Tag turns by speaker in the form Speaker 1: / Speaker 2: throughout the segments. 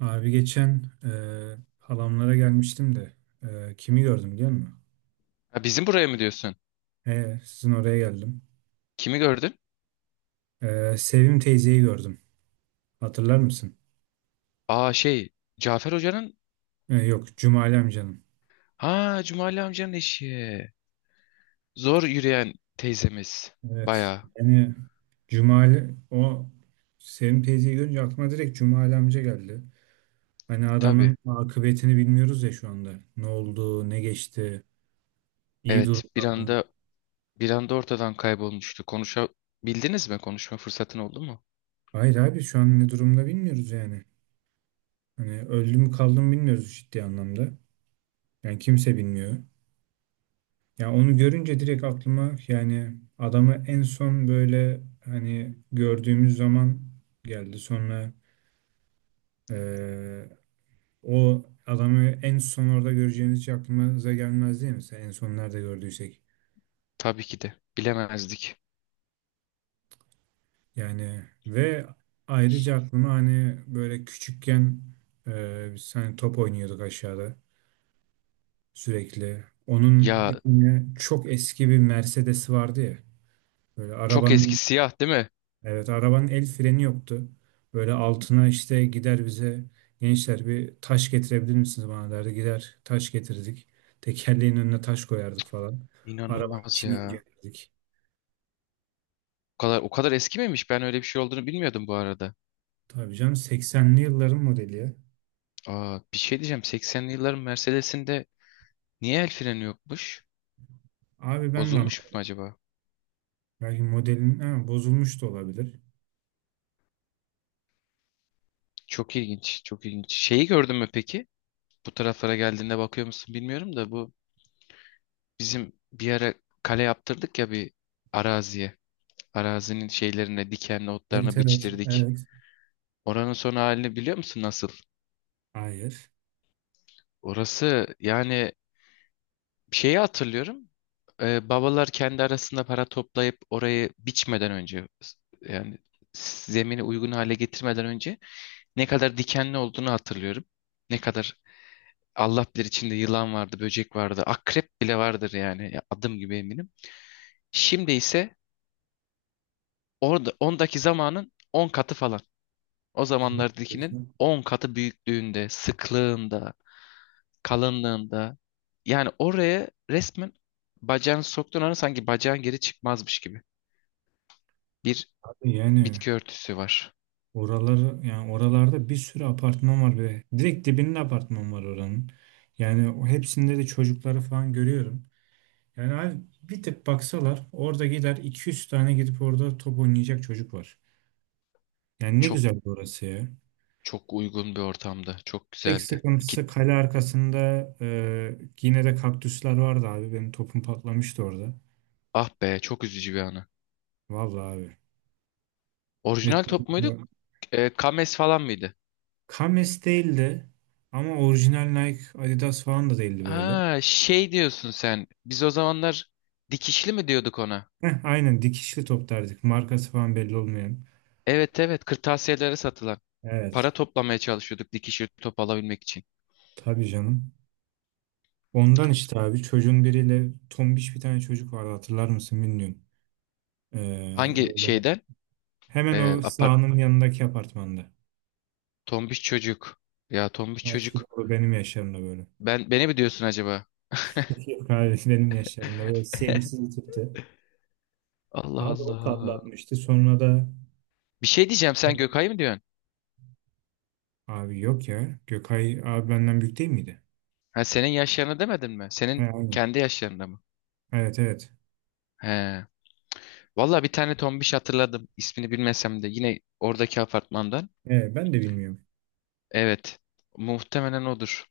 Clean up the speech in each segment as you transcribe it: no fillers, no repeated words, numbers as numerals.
Speaker 1: Abi geçen halamlara gelmiştim de kimi gördüm biliyor musun?
Speaker 2: Ha, bizim buraya mı diyorsun?
Speaker 1: Sizin oraya geldim.
Speaker 2: Kimi gördün?
Speaker 1: Sevim teyzeyi gördüm. Hatırlar mısın?
Speaker 2: Aa şey Cafer Hoca'nın
Speaker 1: Yok, Cumali amcanın.
Speaker 2: ha Cumali amcanın eşi. Zor yürüyen teyzemiz.
Speaker 1: Evet.
Speaker 2: Bayağı
Speaker 1: Yani Cumali, o Sevim teyzeyi görünce aklıma direkt Cumali amca geldi. Hani
Speaker 2: tabii.
Speaker 1: adamın akıbetini bilmiyoruz ya şu anda. Ne oldu, ne geçti, iyi
Speaker 2: Evet
Speaker 1: durumda
Speaker 2: bir
Speaker 1: mı?
Speaker 2: anda bir anda ortadan kaybolmuştu. Konuşabildiniz mi? Konuşma fırsatın oldu mu?
Speaker 1: Hayır abi, şu an ne durumda bilmiyoruz yani. Hani öldü mü kaldı mı bilmiyoruz ciddi anlamda. Yani kimse bilmiyor. Ya onu görünce direkt aklıma, yani adamı en son böyle hani gördüğümüz zaman geldi. Sonra eee, o adamı en son orada göreceğimiz hiç aklımıza gelmez değil mi? Mesela en son nerede gördüysek.
Speaker 2: Tabii ki de. Bilemezdik.
Speaker 1: Yani ve ayrıca aklıma hani böyle küçükken biz hani top oynuyorduk aşağıda sürekli. Onun
Speaker 2: Ya
Speaker 1: bir tane çok eski bir Mercedes'i vardı ya. Böyle
Speaker 2: çok eski
Speaker 1: arabanın...
Speaker 2: siyah değil mi?
Speaker 1: Evet, arabanın el freni yoktu. Böyle altına işte gider, bize gençler bir taş getirebilir misiniz bana derdi. Gider taş getirdik. Tekerleğin önüne taş koyardık falan. Arabanın
Speaker 2: İnanılmaz
Speaker 1: içini
Speaker 2: ya.
Speaker 1: incelerdik.
Speaker 2: O kadar o kadar eski miymiş? Ben öyle bir şey olduğunu bilmiyordum bu arada.
Speaker 1: Tabii canım, 80'li yılların modeli ya.
Speaker 2: Aa bir şey diyeceğim. 80'li yılların Mercedes'inde niye el freni yokmuş?
Speaker 1: Abi ben de ama
Speaker 2: Bozulmuş mu acaba?
Speaker 1: belki modelin ha, bozulmuş da olabilir.
Speaker 2: Çok ilginç, çok ilginç. Şeyi gördün mü peki? Bu taraflara geldiğinde bakıyor musun bilmiyorum da bu bizim bir ara kale yaptırdık ya bir araziye. Arazinin şeylerine, dikenli
Speaker 1: Evet,
Speaker 2: otlarına
Speaker 1: evet,
Speaker 2: biçtirdik.
Speaker 1: evet.
Speaker 2: Oranın son halini biliyor musun nasıl?
Speaker 1: Hayır.
Speaker 2: Orası yani şeyi hatırlıyorum. Babalar kendi arasında para toplayıp orayı biçmeden önce yani zemini uygun hale getirmeden önce ne kadar dikenli olduğunu hatırlıyorum. Ne kadar Allah bilir içinde yılan vardı, böcek vardı, akrep bile vardır yani. Ya adım gibi eminim. Şimdi ise orada ondaki zamanın 10 katı falan. O zamanlardakinin 10 katı büyüklüğünde, sıklığında, kalınlığında. Yani oraya resmen bacağını soktuğun an sanki bacağın geri çıkmazmış gibi. Bir
Speaker 1: Abi yani...
Speaker 2: bitki örtüsü var.
Speaker 1: Oraları, yani oralarda bir sürü apartman var ve direkt dibinde apartman var oranın. Yani o hepsinde de çocukları falan görüyorum. Yani abi, bir tık baksalar orada, gider 200 tane gidip orada top oynayacak çocuk var. Yani ne
Speaker 2: Çok
Speaker 1: güzel orası ya.
Speaker 2: çok uygun bir ortamda. Çok
Speaker 1: Tek
Speaker 2: güzeldi. İki,
Speaker 1: sıkıntısı kale arkasında yine de kaktüsler vardı abi. Benim topum patlamıştı orada.
Speaker 2: ah be çok üzücü bir anı.
Speaker 1: Vallahi abi. Ve
Speaker 2: Orijinal top muydu?
Speaker 1: çocuklar-
Speaker 2: Kames falan mıydı?
Speaker 1: Kames değildi ama orijinal Nike Adidas falan da değildi böyle.
Speaker 2: Ha şey diyorsun sen. Biz o zamanlar dikişli mi diyorduk ona?
Speaker 1: Heh, aynen, dikişli top derdik. Markası falan belli olmayan.
Speaker 2: Evet evet kırtasiyelere satılan.
Speaker 1: Evet.
Speaker 2: Para toplamaya çalışıyorduk dikişli top alabilmek için.
Speaker 1: Tabii canım. Ondan işte abi, çocuğun biriyle, tombiş bir tane çocuk vardı, hatırlar mısın bilmiyorum.
Speaker 2: Hangi
Speaker 1: Böyle
Speaker 2: şeyden?
Speaker 1: hemen o
Speaker 2: Apart
Speaker 1: sahanın yanındaki apartmanda.
Speaker 2: tombiş çocuk. Ya tombiş
Speaker 1: Belki
Speaker 2: çocuk.
Speaker 1: o benim yaşlarımda böyle.
Speaker 2: Ben beni mi diyorsun acaba?
Speaker 1: Yok abi, benim yaşlarımda böyle sevimsiz bir tipti.
Speaker 2: Allah
Speaker 1: Abi o
Speaker 2: Allah.
Speaker 1: patlatmıştı. Sonra da
Speaker 2: Bir şey diyeceğim sen Gökay mı diyorsun?
Speaker 1: abi yok ya. Gökay abi benden büyük değil miydi?
Speaker 2: Ha, senin yaşlarını demedin mi?
Speaker 1: He,
Speaker 2: Senin
Speaker 1: aynen.
Speaker 2: kendi yaşlarında mı?
Speaker 1: Evet, evet.
Speaker 2: He. Valla bir tane tombiş hatırladım. İsmini bilmesem de yine oradaki apartmandan.
Speaker 1: He, ben de bilmiyorum.
Speaker 2: Evet. Muhtemelen odur.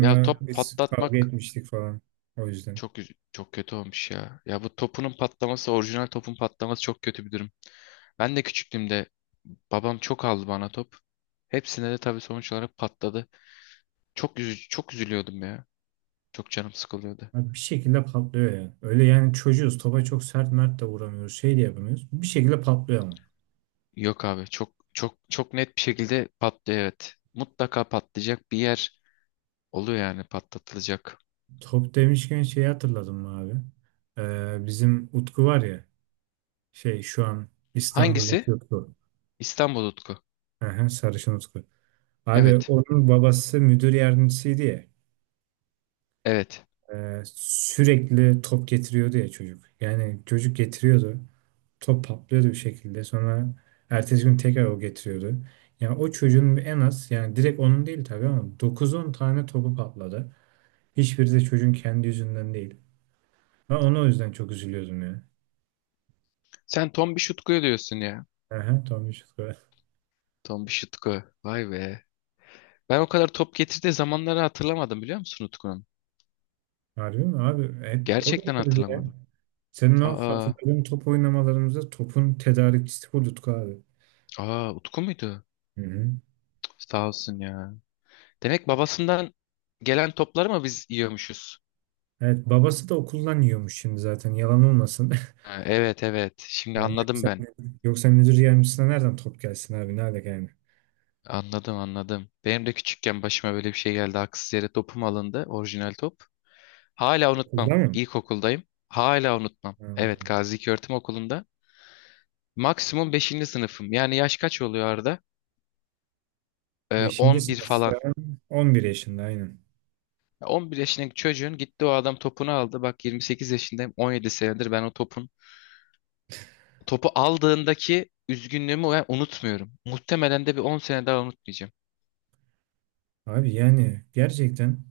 Speaker 2: Ya top
Speaker 1: biz kavga
Speaker 2: patlatmak
Speaker 1: etmiştik falan. O yüzden.
Speaker 2: çok kötü olmuş ya. Ya bu topunun patlaması, orijinal topun patlaması çok kötü bir durum. Ben de küçüklüğümde babam çok aldı bana top. Hepsine de tabii sonuç olarak patladı. Çok üzülüyordum ya. Çok canım sıkılıyordu.
Speaker 1: Abi bir şekilde patlıyor ya. Öyle yani, çocuğuz. Topa çok sert mert de vuramıyoruz. Şey de yapamıyoruz. Bir şekilde patlıyor ama.
Speaker 2: Yok abi çok çok çok net bir şekilde patlıyor evet. Mutlaka patlayacak bir yer oluyor yani patlatılacak.
Speaker 1: Top demişken şeyi hatırladım mı abi? Bizim Utku var ya. Şey, şu an
Speaker 2: Hangisi?
Speaker 1: İstanbul'daki Utku.
Speaker 2: İstanbul Utku.
Speaker 1: Aha, sarışın Utku. Abi
Speaker 2: Evet.
Speaker 1: onun babası müdür yardımcısıydı ya.
Speaker 2: Evet.
Speaker 1: Sürekli top getiriyordu ya çocuk. Yani çocuk getiriyordu. Top patlıyordu bir şekilde. Sonra ertesi gün tekrar o getiriyordu. Yani o çocuğun en az, yani direkt onun değil tabii ama, dokuz on tane topu patladı. Hiçbiri de çocuğun kendi yüzünden değil. Ben ona o yüzden çok üzülüyordum ya.
Speaker 2: Sen Tombiş Utku'yu diyorsun ya.
Speaker 1: Aha, Tommy Şükrü.
Speaker 2: Tombiş Utku. Vay be. Ben o kadar top getirdiği zamanları hatırlamadım biliyor musun Utku'nun?
Speaker 1: Harbi mi abi? Hep o
Speaker 2: Gerçekten
Speaker 1: getirdi ya.
Speaker 2: hatırlamadım.
Speaker 1: Senin o
Speaker 2: Aa,
Speaker 1: hatırladığın top oynamalarımızda topun tedarikçisi bu Utku abi.
Speaker 2: aa, Utku muydu?
Speaker 1: Hı hı.
Speaker 2: Cık, sağ olsun ya. Demek babasından gelen topları mı biz yiyormuşuz?
Speaker 1: Evet, babası da okuldan yiyormuş şimdi zaten, yalan olmasın.
Speaker 2: Ha, evet evet. Şimdi
Speaker 1: Yani
Speaker 2: anladım
Speaker 1: yoksa,
Speaker 2: ben.
Speaker 1: yoksa müdür yardımcısına nereden top gelsin abi? Nerede yani?
Speaker 2: Anladım anladım. Benim de küçükken başıma böyle bir şey geldi. Haksız yere topum alındı. Orijinal top. Hala unutmam.
Speaker 1: Okulda mı?
Speaker 2: İlkokuldayım. Hala unutmam. Evet
Speaker 1: Hmm.
Speaker 2: Gazi İlköğretim Okulu'nda. Maksimum beşinci sınıfım. Yani yaş kaç oluyor Arda?
Speaker 1: Beşinci
Speaker 2: 11 falan.
Speaker 1: sınıfta 11 yaşında, aynen.
Speaker 2: Ya 11 yaşındaki çocuğun gitti o adam topunu aldı. Bak 28 yaşındayım 17 senedir ben o topun topu aldığındaki üzgünlüğümü ben unutmuyorum. Muhtemelen de bir 10 sene daha unutmayacağım.
Speaker 1: Abi yani gerçekten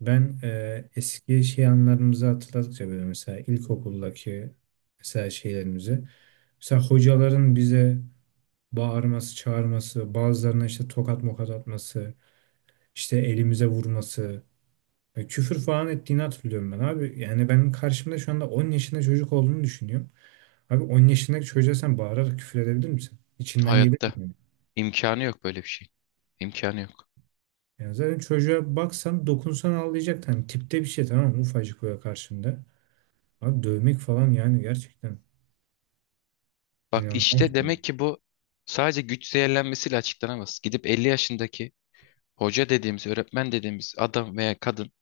Speaker 1: ben eski şey, anılarımızı hatırladıkça böyle, mesela ilkokuldaki mesela şeylerimizi, mesela hocaların bize bağırması, çağırması, bazılarına işte tokat mokat atması, işte elimize vurması, küfür falan ettiğini hatırlıyorum ben abi. Yani benim karşımda şu anda 10 yaşında çocuk olduğunu düşünüyorum. Abi 10 yaşındaki çocuğa sen bağırarak küfür edebilir misin? İçinden gelir
Speaker 2: Hayatta
Speaker 1: mi?
Speaker 2: imkanı yok böyle bir şey. İmkanı yok.
Speaker 1: Yani zaten çocuğa baksan dokunsan ağlayacak. Hani tipte bir şey, tamam mı? Ufacık böyle karşında. Abi dövmek falan yani, gerçekten
Speaker 2: Bak işte
Speaker 1: inanılmaz.
Speaker 2: demek ki bu sadece güç zehirlenmesiyle açıklanamaz. Gidip 50 yaşındaki hoca dediğimiz, öğretmen dediğimiz adam veya kadın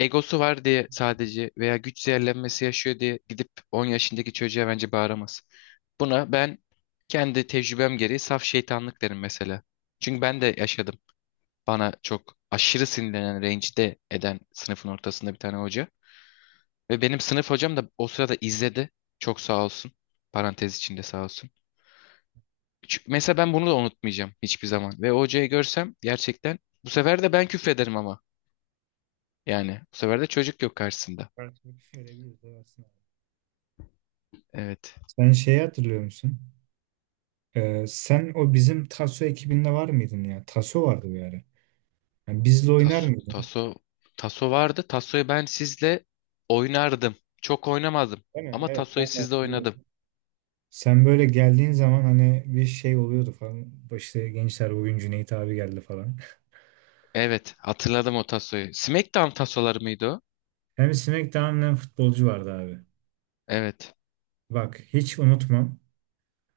Speaker 2: egosu var diye sadece veya güç zehirlenmesi yaşıyor diye gidip 10 yaşındaki çocuğa bence bağıramaz. Buna ben kendi tecrübem gereği saf şeytanlık derim mesela. Çünkü ben de yaşadım. Bana çok aşırı sinirlenen, rencide eden sınıfın ortasında bir tane hoca. Ve benim sınıf hocam da o sırada izledi. Çok sağ olsun. Parantez içinde sağ olsun. Çünkü mesela ben bunu da unutmayacağım hiçbir zaman. Ve o hocayı görsem gerçekten bu sefer de ben küfrederim ama. Yani bu sefer de çocuk yok karşısında.
Speaker 1: Farklılık görebiliriz, evet, aslında.
Speaker 2: Evet.
Speaker 1: Sen şeyi hatırlıyor musun? Sen o bizim Taso ekibinde var mıydın ya? Taso vardı bir ara. Yani bizle oynar
Speaker 2: Taso,
Speaker 1: mıydın?
Speaker 2: taso, taso vardı. Tasoyu ben sizle oynardım. Çok oynamadım.
Speaker 1: Değil mi?
Speaker 2: Ama
Speaker 1: Evet,
Speaker 2: tasoyu
Speaker 1: ben de
Speaker 2: sizle
Speaker 1: hatırlıyorum.
Speaker 2: oynadım.
Speaker 1: Sen böyle geldiğin zaman hani bir şey oluyordu falan. İşte gençler, bugün Cüneyt abi geldi falan.
Speaker 2: Evet, hatırladım o tasoyu. SmackDown tasoları mıydı o?
Speaker 1: Hem SmackDown'dan futbolcu vardı abi.
Speaker 2: Evet.
Speaker 1: Bak hiç unutmam.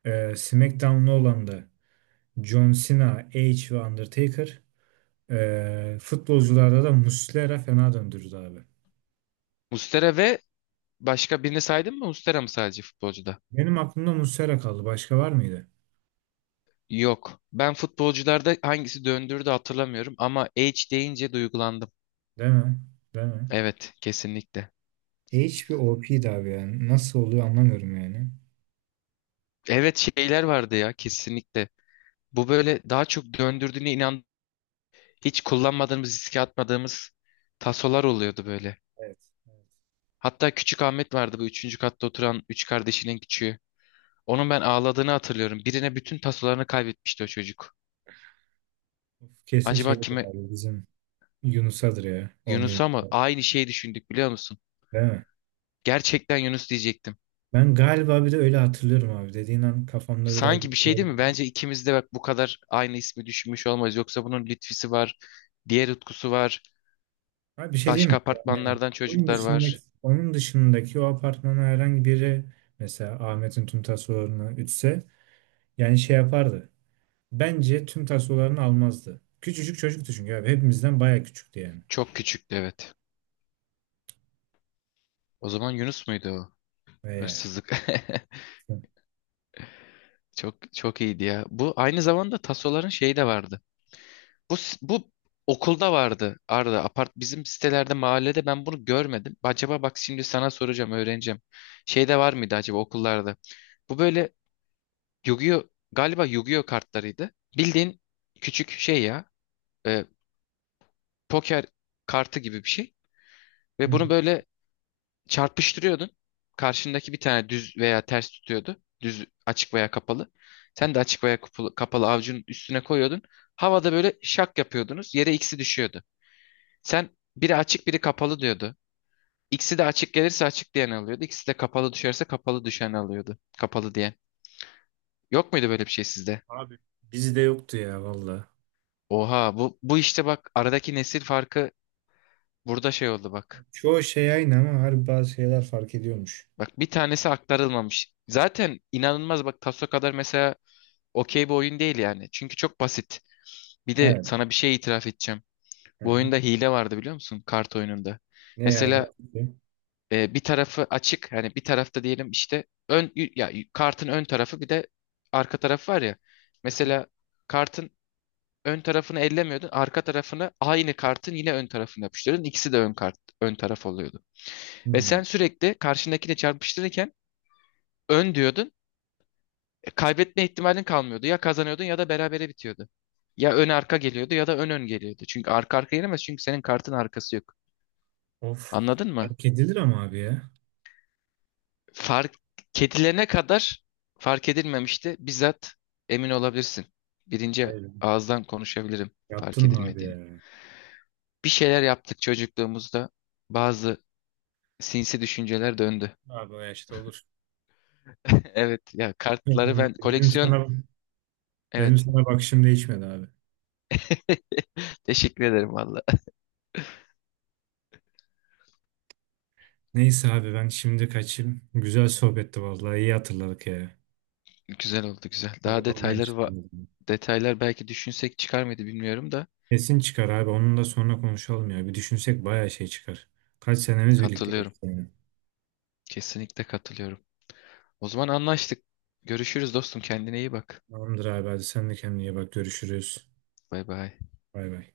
Speaker 1: SmackDown'lu olan da John Cena, Edge ve Undertaker. Futbolcularda da Muslera fena döndürdü abi.
Speaker 2: Mustera ve başka birini saydın mı? Mustera mı sadece futbolcuda?
Speaker 1: Benim aklımda Muslera kaldı. Başka var mıydı?
Speaker 2: Yok. Ben futbolcularda hangisi döndürdü hatırlamıyorum ama H deyince duygulandım.
Speaker 1: Değil mi? Değil mi?
Speaker 2: Evet, kesinlikle.
Speaker 1: Edge bir OP'ydi abi yani. Nasıl oluyor anlamıyorum yani.
Speaker 2: Evet şeyler vardı ya kesinlikle. Bu böyle daha çok döndürdüğüne inan hiç kullanmadığımız, riske atmadığımız tasolar oluyordu böyle.
Speaker 1: Evet. Evet.
Speaker 2: Hatta Küçük Ahmet vardı bu üçüncü katta oturan üç kardeşinin küçüğü. Onun ben ağladığını hatırlıyorum. Birine bütün tasolarını kaybetmişti o çocuk.
Speaker 1: Uf, kesin
Speaker 2: Acaba
Speaker 1: şeydir
Speaker 2: kime?
Speaker 1: abi, bizim Yunus'adır ya. 11.
Speaker 2: Yunus'a mı? Aynı şeyi düşündük biliyor musun?
Speaker 1: Değil mi?
Speaker 2: Gerçekten Yunus diyecektim.
Speaker 1: Ben galiba bir de öyle hatırlıyorum abi. Dediğin an kafamda biraz...
Speaker 2: Sanki bir şey değil mi? Bence ikimiz de bak bu kadar aynı ismi düşünmüş olmaz. Yoksa bunun Lütfi'si var, diğer Utku'su var,
Speaker 1: Abi bir şey diyeyim mi?
Speaker 2: başka
Speaker 1: Yani
Speaker 2: apartmanlardan
Speaker 1: onun
Speaker 2: çocuklar
Speaker 1: dışındaki,
Speaker 2: var.
Speaker 1: onun dışındaki o apartmana herhangi biri, mesela Ahmet'in tüm tasolarını ütse, yani şey yapardı. Bence tüm tasolarını almazdı. Küçücük çocuktu çünkü abi. Hepimizden baya küçüktü yani.
Speaker 2: Çok küçüktü evet. O zaman Yunus muydu o?
Speaker 1: Ve...
Speaker 2: Hırsızlık. Çok çok iyiydi ya. Bu aynı zamanda tasoların şeyi de vardı. Bu okulda vardı Arda. Apart bizim sitelerde mahallede ben bunu görmedim. Acaba bak şimdi sana soracağım öğreneceğim. Şeyde var mıydı acaba okullarda? Bu böyle Yu-Gi-Oh galiba Yu-Gi-Oh kartlarıydı. Bildiğin küçük şey ya e, poker kartı gibi bir şey.
Speaker 1: Hı
Speaker 2: Ve bunu
Speaker 1: hı.
Speaker 2: böyle çarpıştırıyordun. Karşındaki bir tane düz veya ters tutuyordu. Düz açık veya kapalı. Sen de açık veya kapalı, kapalı avucunun üstüne koyuyordun. Havada böyle şak yapıyordunuz. Yere ikisi düşüyordu. Sen biri açık biri kapalı diyordu. İkisi de açık gelirse açık diyen alıyordu. İkisi de kapalı düşerse kapalı düşen alıyordu. Kapalı diyen. Yok muydu böyle bir şey sizde?
Speaker 1: Abi bizde yoktu ya valla.
Speaker 2: Oha bu, bu işte bak aradaki nesil farkı burada şey oldu bak.
Speaker 1: Çoğu şey aynı ama harbi bazı şeyler fark ediyormuş.
Speaker 2: Bak bir tanesi aktarılmamış. Zaten inanılmaz bak Taso kadar mesela okey bir oyun değil yani. Çünkü çok basit. Bir de
Speaker 1: Evet.
Speaker 2: sana bir şey itiraf edeceğim.
Speaker 1: Hı
Speaker 2: Bu
Speaker 1: hı.
Speaker 2: oyunda hile vardı biliyor musun? Kart oyununda.
Speaker 1: Ne yani?
Speaker 2: Mesela bir tarafı açık hani bir tarafta diyelim işte ön y- ya y- kartın ön tarafı bir de arka tarafı var ya.
Speaker 1: Hı hı.
Speaker 2: Mesela kartın ön tarafını ellemiyordun, arka tarafını aynı kartın yine ön tarafına yapıştırıyordun. İkisi de ön kart ön taraf oluyordu. Ve
Speaker 1: Hmm.
Speaker 2: sen sürekli karşındakine çarpıştırırken ön diyordun. Kaybetme ihtimalin kalmıyordu. Ya kazanıyordun ya da berabere bitiyordu. Ya ön arka geliyordu ya da ön ön geliyordu. Çünkü arka arka gelemez çünkü senin kartın arkası yok.
Speaker 1: Of.
Speaker 2: Anladın mı?
Speaker 1: Fark edilir ama abi ya.
Speaker 2: Fark kedilene kadar fark edilmemişti. Bizzat emin olabilirsin. Birinci
Speaker 1: Hayır.
Speaker 2: ağızdan konuşabilirim fark
Speaker 1: Yaptın mı abi
Speaker 2: edilmediğini.
Speaker 1: ya?
Speaker 2: Bir şeyler yaptık çocukluğumuzda. Bazı sinsi düşünceler döndü.
Speaker 1: Abi o yaşta olur.
Speaker 2: Evet ya kartları
Speaker 1: Yani
Speaker 2: ben
Speaker 1: Benim
Speaker 2: koleksiyon
Speaker 1: sana benim
Speaker 2: evet.
Speaker 1: sana bakışım değişmedi abi.
Speaker 2: Teşekkür ederim valla.
Speaker 1: Neyse abi, ben şimdi kaçayım. Güzel sohbetti vallahi, iyi hatırladık ya.
Speaker 2: Güzel oldu güzel. Daha
Speaker 1: Konu konuya açıldı.
Speaker 2: detaylar belki düşünsek çıkar mıydı bilmiyorum da
Speaker 1: Kesin çıkar abi, onun da sonra konuşalım ya. Bir düşünsek bayağı şey çıkar. Kaç senemiz birlikte
Speaker 2: katılıyorum.
Speaker 1: geçti yani.
Speaker 2: Kesinlikle katılıyorum. O zaman anlaştık. Görüşürüz dostum. Kendine iyi bak.
Speaker 1: Tamamdır abi, hadi sen de kendine iyi bak, görüşürüz.
Speaker 2: Bay bay.
Speaker 1: Bay bay.